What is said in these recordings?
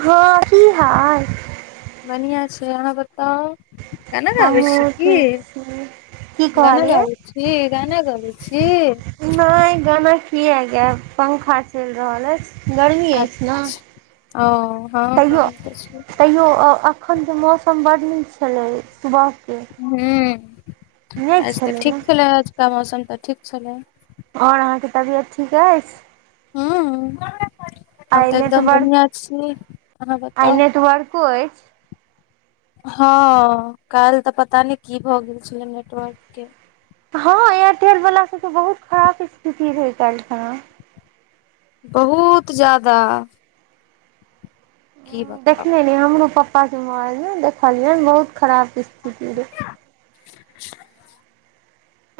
हँ की हाल? बढ़िआँ छैय अहाँ बताउ केना गबै छी हमहूँ की? ठीक छी की गाना कहलियै गाबै छी गाना गाबै छी? नहि गान किया गायब पंखा चलि रहल अछि। गर्मी अछि ने अच्छा ओ। हँ तैयो गाबै तऽ छी तैयो अखनके मौसम बड नीक छलै सुबहके। हूं नहि आज तऽ ने ठीक छलै आजुका मौसम तऽ ठीक छलै। आओर अहाँके तबियत ठीक अछि? हूँ हम आइ तऽ एकदम नेटवर्क बढ़िआँ छी अहाँ आइ बताउ। नेटवर्को अछि हँ काल्हि तऽ पता नहि की भए गेल छलै नेटवर्क के। हँ एयरटेल वाला सब त बहुत खराब स्थिति रहै कायल खन। बहुत जादा। बताउ देखने ने हमरो पापा के मोबाल देखलियै बहुत खराब स्थिति रहै।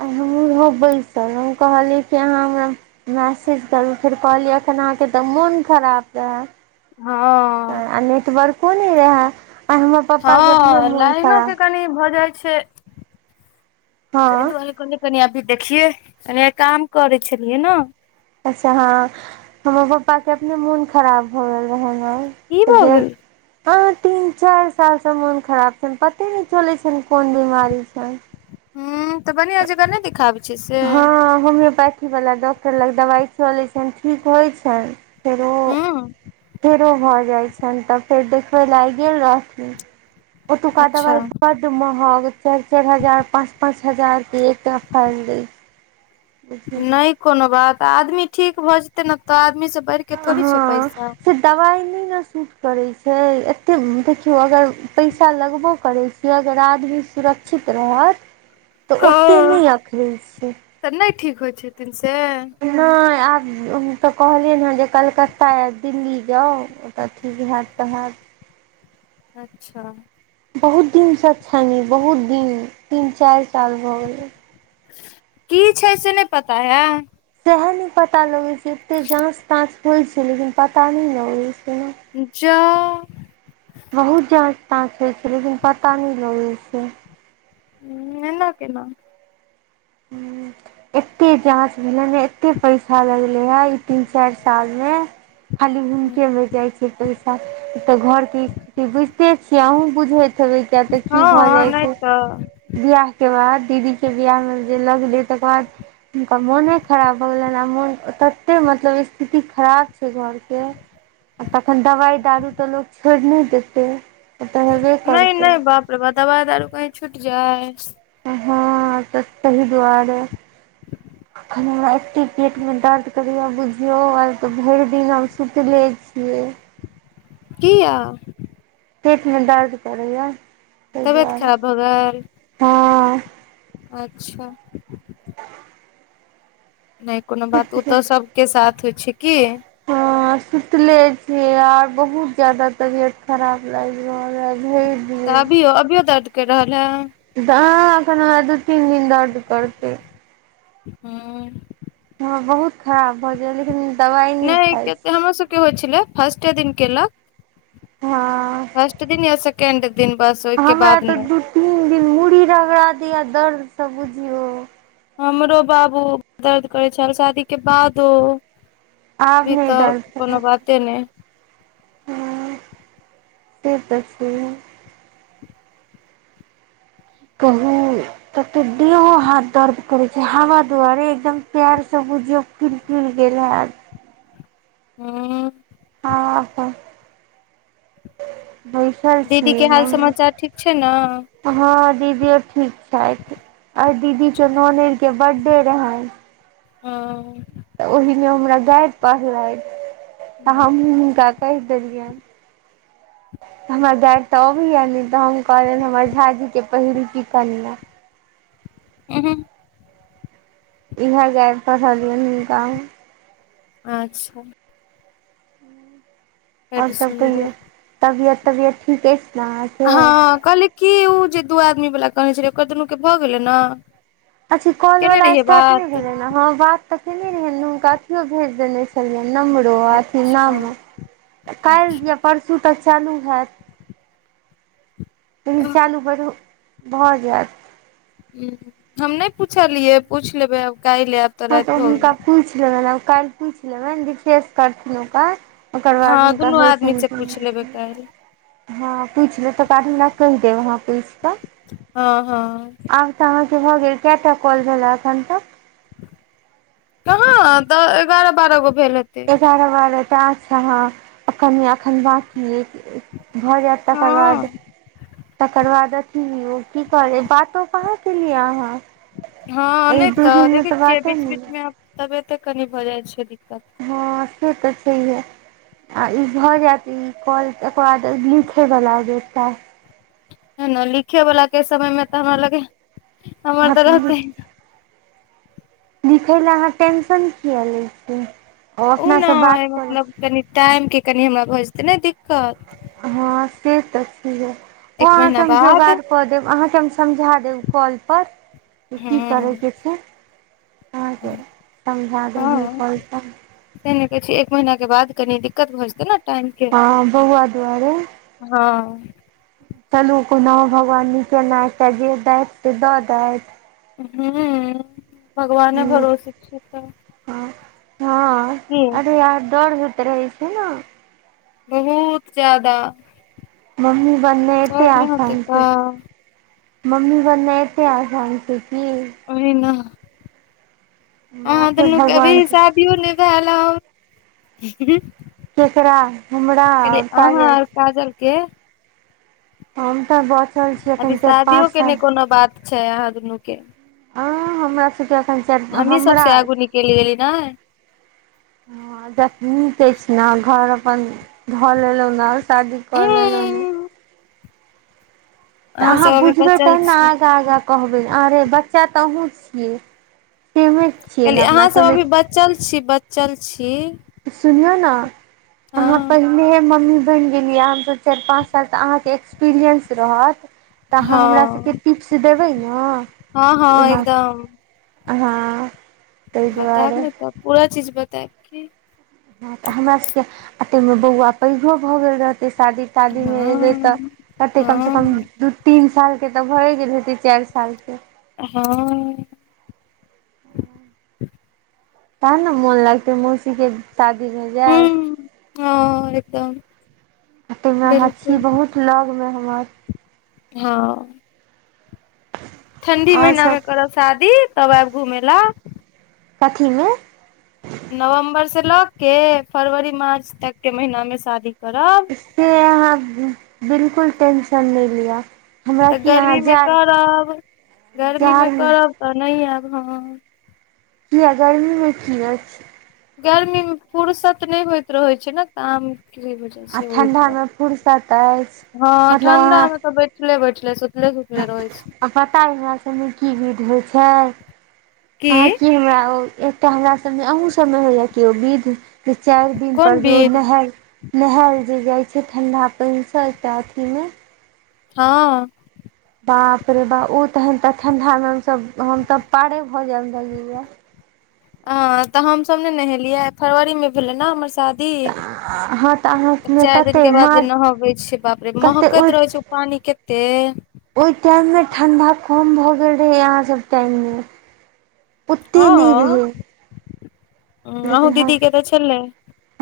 आ हमहूँ हो बैसल हम कहलियै कि अहाँ हमरा मैसेज करू फेर कहलियै एखन अहाँके तऽ मोन खराब रहा। हँ आ नेटवर्को नहि रहा आ हमर पापा के अपने मोन खराब तनी भऽ जाइ छैय ताहि हँ दुआरे कहली कनि अभी देखियै कनि काम करै छलियै ने। अच्छा हँ हमर पापाके अपने मोन खराब भ गेल रहै न। की त भऽ गेल गेलै ह तीन चारि सालसे मोन खराब छनि पते नहि चलै छनि कोन बीमारी छैनि। हू तऽ बनीया जका नहि देखाब हँ होम्योपैथीवला डॉक्टर लग दबाइ चलैत छनि ठीक होइत छनि फेरो हूँ फेरो भऽ जाइ छनि तऽ फेर देखबय लागि गेल रहथिन। ओतुका अच्छा दबाय बढ़ महग चारि चारि हजार पाँच पाँच हजारके एक फाइ दै छै नहि कोनो बात आदमी ठीक भऽ जेतै ने तऽ आदमीसँ बैढ़ कऽ थोड़ी छैय हँ पैसा। से दबाइ नहि ने सूट करै छैय एते देखियौ अगर पैसा लगबो करै छैय कि अगर आदमी सुरक्षित रहत तऽ ओते हँ नहि अखरै छैय। तऽ नहि ठीक होइत छथिन से? नहि आब हम तऽ कहलियै हँ जे कलकत्ता या दिल्ली जौ ओतऽ ठीक होयैत तऽ हैत अच्छा। बहुत दिनसँ छनि बहुत दिन तीन चारि साल भऽ गेलै कि छै से नहि पता है सएह नहि पता लगैत छै एते जाँच ताँच होइत छै लेकिन पता नहि लगैत छै। कोना जाउ। बहुत जाँच ताँच होइ छै लेकिन पता नहि लगै छै। हैं केना हूँ। एते जाँच भेले ने एत्ते पैसा लगले हे तीन चारि साल मे खाली भूम के लऽ जाइ छै पैसा तऽ घर के बुझते छियै अँ बुझैत हे तऽ की भऽ हँ जाइ नहि छै तऽ बिआह के बाद दीदी के बियाह मे जे लगलै तकर बाद हुनका मोने खराब भऽ गेलनि आ मोन तते मतलब स्थिति खराब छै। घरके आ तखन दवाई दारू तऽ लोक छोड़ि नहि देतै। ओ तऽ हेबे नहि करतै नहि बाप रे दबा तारू कही छूट जाइ हँ त सही दुआर कनि हमरा एी पेटमे दर्द करि बुझियौ आ तऽ भरि दिन हम सुतिले छियै। किया पेटमे दर्द करैया, ताहि तबियत दुआरे खराब भऽ गेल हँ। अच्छा। नहि कोनो बात, ओ सुतले तऽ सभके साथ होइ छै। कि हाँ सुतले छी आर बहुत जादा तबियत खराब लाग रहल हैं आय तऽ अभियो, अभियो दर्द करि रहल है। एखन हमरा दू तीन दिन दर्द करतै हँ। हँ बहुत खराब भऽ जाय लेकिन। दवाइ नहि खाइ इटा छी हमरो सभके होइ छलै फर्स्ट दिन केलक हँ। फर्स्ट दिन यै सेकंड दिन पास हमरा तऽ दू तीन दिन मूड़ी रगड़ा द दर्दसँ बुझियौ हमरो बाबू दर्द करै छैल शादी के बादो। आब अभी नहि तऽ दर्द कोनो करत बाते नहि। हँ से दस कहू। तब देहो हाथ दर्द करैत छै हवा दुआरे एकदम प्यारसँ बुझियौ फिर फिर गेलल आ हूँ हाँ तऽ बैस दीदी के हाल समाचार ठीक छै ने। हँ दीदियो ठीक छै, आर दीदी के नान के बर्थडे रहै। ओ। तऽ ओहि मे हमरा गायर पढ़लै, हम हू हुनका कहि देलियनि। हमर दैट तऽ अबैय नहि तऽ हम कहलनि हमर झाजीके पहिरू कि कन उ हूँ इएह जाय पढ़लियनि हुनका। अच्छा। और बड सभ सुन्दर कहिये, तबियत तबियत ठीके हँ कहली कि ओ जे दू आदमी वला कहने छलै ओकर दुनू के भऽ गेलै ने अच्छा कॉल केने वाला रहियै स्टार्ट नहि बात भेलै ने हैं बात त केने रहे हुनका अथियो भेज देने छलियनि नंबार अथी नाम अच्छा अच्छा काल्हि परसू तऽ चालू होत कनि चालू बढू भऽ जायत हम नहि पूछलियै, पूछि लेबै आब काल्हि लेबे हँ त हुनका पूछि लेबनि आ काल्हि पूछि लेबनि विशेष करथिन ओकर ओकर हँ बाद हुनका दुनू होइ। आदमी से पूछ लेबै काल्हि हँ पूछले तऽ कारड हमरा कहि देब अहाँ पुस त ह ह अब तऽ हमरा के हो गेल, कै टा काल भेल एखन तक कहाँ त एगारह बारह गो भेल हेत एगारह बारहटा छै अहाँ अखन अखन बाकी भ जायत तकर बाद हँ तकर बाद कीयो कि कहले बातो कहाँ लिया अहाँ हँ एहि नहि दू तऽ दिनमे देखैत छियै बाते बीच बीच मे नहि आब तबेते कनि भऽ जाइ छै दिक्कत हँ से तऽ छै हे ई भऽ जायत ई कॉल एक बाद लिखे वला जे लिखे वला के समय मे तऽ हमरा लग हमर तऽ टास्क रहतै लिखै ल अहाँ टेंशन किया ले छी ओ ने अपनासँ बात करब। मतलब कनि टाइम के कनि हमरा भऽ जेतै ने दिक्कत हँ से तऽ छै। ओ एक महीना अहाँकेँ हम बाद जोगाड़ कऽ देब अहाँकेँ हम समझा देब कॉल पर कि हँ करयके छै अहाँकेँ समझा दही पैस त नहि कहै छै एक महीना के बाद कनि दिक्कत भऽ जेतै न हँ बौआ दुआरे। ह चलू कोना भगवान नचेनाइ तऽ जे दथि से द दथि हू भगवान भरोसे इ हँ हँ अरे दौर होत रहै छै न बहुत जादा मम्मी बनने एते आसान छै। तऽ मम्मी बनने एते आसन छै कि ओही ने माँ के तन अभी भगवान के हिसाब ओ नहिबल। केकरा हमुरा आओर अहाँ सागज और काजल के हमम त बहुत अभी शादि यो के नहि कोनो बात छै यहाँ दुनू के हँ हमरा सभके एखन चारि हमरा गेलली गेली न हैं जख ने अछि ने घर अपन लऽ लऽ ने आ शादी कर लऽ लऽ ने उंम्म तऽ अहाँ सब अभी बुझबै बचल तहन छी ने आग कहबै अरे बच्चा तऽ अहुँ छियै मे छियै ने कहलियै अपना अहाँ सब सभ अभी बचल छी बचल छै सुनियौ ने अहाँ पर। हमे मम्मी बनि गेलियै हमसभ चारि पाँच साल अहाँकेँ एक्सपीरियंस रहत तऽ अहाँ हमरासके टिप्स देबै न ह ह एकदम। हँ। ताहि बताब दुआरे ने तऽ पूरा चीज बताय। तऽ हमरा सभके एतेमे बौआ पैघो भऽ गेल रहतै शादी शादी मे हँ एबै तऽ करते कम से हँ कम। दू तीन सालके तऽ भये गेल है ती चारि सालके हँ ने मन लागतै मौसी के तादिनमे जाउ ह एकदम। एत मे अछि बिलकुल बहुत लगमे हमर ह ठंडी आओर महीना मे सब करब शादी तब आयब घुमे ला कथी मे नवम्बरसँ लऽ के फरवरी मार्च तकके महिना मे शादी करब से अहाँ बिल्कूल टेंशन नहि लिआ तऽ गर्मीमे करब गर्मीमे जाड़मे करब तऽ नहि आयब हम। किया गर्मी मे की अछि गर्मी मे फुर्सत नहि होइत रहैत छै ने तऽ आ बझ ठण्डामे फुर्सत अछि हँ मतलब ठण्डा अहाँ मे तऽ बैठले बैठले सुतले रहै छी आ पता हमरा सभमे की गध होइ छै की अहाँ के हमरा ओ तऽ हमरा सभमे अहाँ सभमे होइया केओ विध जे चारि दिन कोन पर ज विध नहर नहायल जे जाय छै ठंडा पानि से एकटा अथी मे ह बाप रे बा ओ तहन तखधा मे हमसँ हमसँ पारे भऽ जायब लगेया तऽ हमस ने नहेलियै फरवरी मे भेले ने हमर साथ ह चारि दिनक के बाद जे नहबै छै बाप रे कते ओहि महकैत रहे छै ओ पानी कते ओहि टाइम मे ठण्ढा कम भऽ गेल रहै अहाँ सभ टाइम मे अतै नहि रहै आहु लेकिन हँ दीदी के तऽ चलै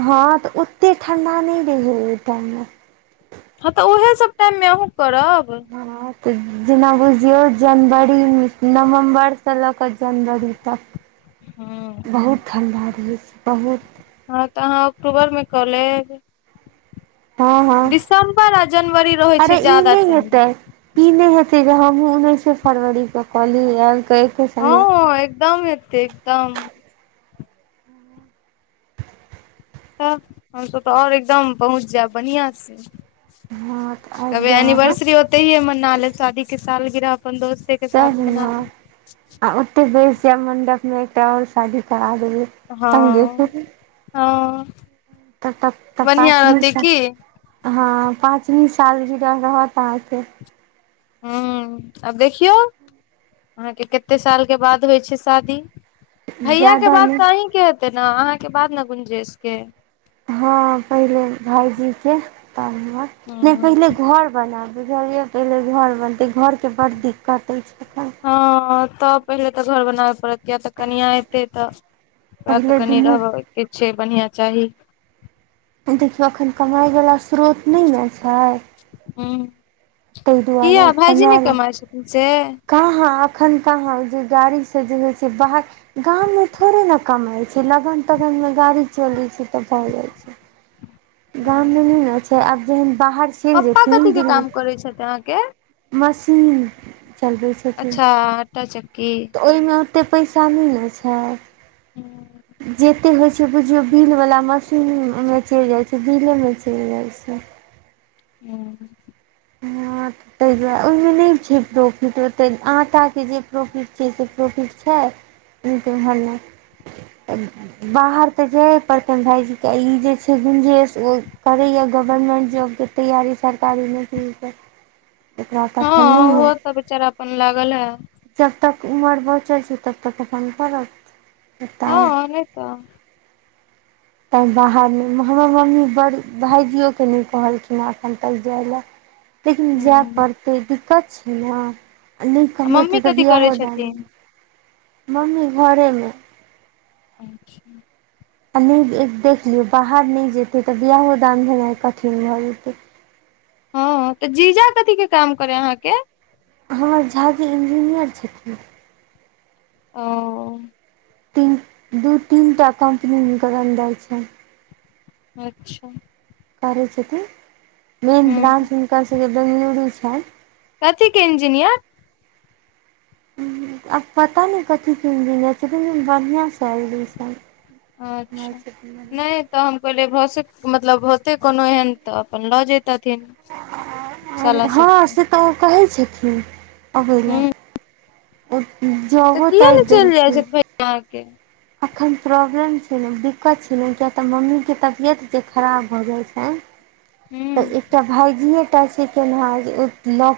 हँ तऽ ओते ठंडा नहि रहहि ओहि टाइम मे हँ तऽ उएहे सभ टाइम मे अहूँ करब हँ तऽ जेना बुझियौ जनवरीमे नवम्बरसँ लऽ कऽ जनवरी तक। [inaudible] हँ बहुत ठण्ढा रहै छै बहुत हँ तऽ अहाँ अक्टूबर मे कऽ लेब हँ हँ दिसम्बर आ जनवरी रहै छै अरे ई ज्यादा नै हेतै ठंडा ई नै हेतै जे हमहूँ उन्नैसे फरवरी के कलि यार हँ एकदम हेतै एकदम तब हमसभ तऽ आओर एकदम पहुँच जैब बढ़ियाँ से हँ तऽ तब आबि हैये जायब अहाँ एनिवर्सरी ओतहिये मना लेब शादी के साल गिरह अपन दोस्ते के साथ मना [unintelligible] लू के हिये से मण्डप मे एकटा आओर शादी करा देबै संगे हँ हँ तऽ तब तऽ बढ़िआँ पाँच रहतै मिनटसँ की हँ पाँचमी साल गिरह रहत अहाँके हँ आब देखियौ अहाँके केते साल के बाद होइ छै शादी भैया के जादा बात नहि तऽ अहींके हेतै ने अहाँके बाद न गुंजेश के हँ पहिले भाइजीके तहन नै हूँ पहिले घर बनैब बुझलियै पहिले घर बनतै घरके बड्ड दिक्कत होइ छै एखन हँ तब पहिले तऽ घर बनाबे पड़त किये तऽ कनियाँ एतै तऽ ओकरा तऽ पहिले कनि दुनू रहबके छै बढ़ियाँ चाही देखियौ अखैन कमाइवला स्रोत नै न छै हुँ ताहि किये दुआरे भाइजी नै कमाय ले कमाइ छथिन से कहाँ अखन कहाँ उजे गाड़ीसे जे होइ छै बाहर गाममे थोड़े ने कमाइ छै लगन तगनमे गाड़ी चलै छै तऽ भऽ जाइ छै गाम हूँ मे नै न छै आब जेहन बाहर चलि पप्पा जेथिन कथी के दिल्ली काम करै छथि अहाँके मशीन चलबै छै अच्छा आँटा चक्की ओहिमे ओते पैसा नै न हँ छै जेते होइ छै बुझियौ बिल वला मशीनमे चलि जाइ छै बिलेमे चलि जाइ छै हुँ हँ तऽ [unintelligible] ताहि दुआरे ओहिमे नहि छै प्रॉफिट ओते आटाके जे प्रॉफिट छै से प्रॉफिट छै नै तऽ ओहन नय बाहर तऽ जेये पड़तैन भायइजीके ई जे छै गुंजेश ओ करैए गवर्मेन्ट जॉबके तैयारी सरकारी नौकरी के एकरा तऽ अखन नहियें ओहो तऽ बेचारा अपन लागल है जब तक उमर बचल छै तब तक अपन करत हेतैन [unintelligible] हँ नहि तऽ तैँ बाहर नय हमर मम्मी बड़ भायजियो केँ नै कहलखिन हँ अखन तक जाय ले लेकिन जे ह पड़तै दिक्कत छै ने आ नहि आ मम्मी कमेतै तऽ कथी बियाहो करै दान छथिन नै मम्मी घरे मे अच्छा। आ नहि देख लियौ बाहर नहि जेतै तऽ बियहो दान भेनाइ कठिन भए जेतै हँ तऽ जीजा कथी के काम करे अहाँकेँ हमर झा जी इंजीनियर छथिन। ओ। तीन दू तीनटा कम्पनी हुनकरण दै छनि अच्छा। आलै छथि तऽ मेन ह ब्रा हुनका सभके डनूरी छनि कथी के इंजीनियर [unintelligible] आब पता नहि कथी तीन दिन जाइ छैन बढ़िआसँ एयलै सभ अच्छा नहि। तऽ हम कहहिले भऽ मतलब होतै कोनो एहन तऽ अपन लऽ जेतथिन हँ से तऽ ओ कहै छथिन अबय ह लेलऽ ओ जब तै देखी। हैं। अखन प्रॉब्लम छै, ने दिक्कत छै ने किया तऽ मम्मी के तबियत जे खराब भऽ जाइत छनि। तऽ ह एकटा भगिटा छैकन हैं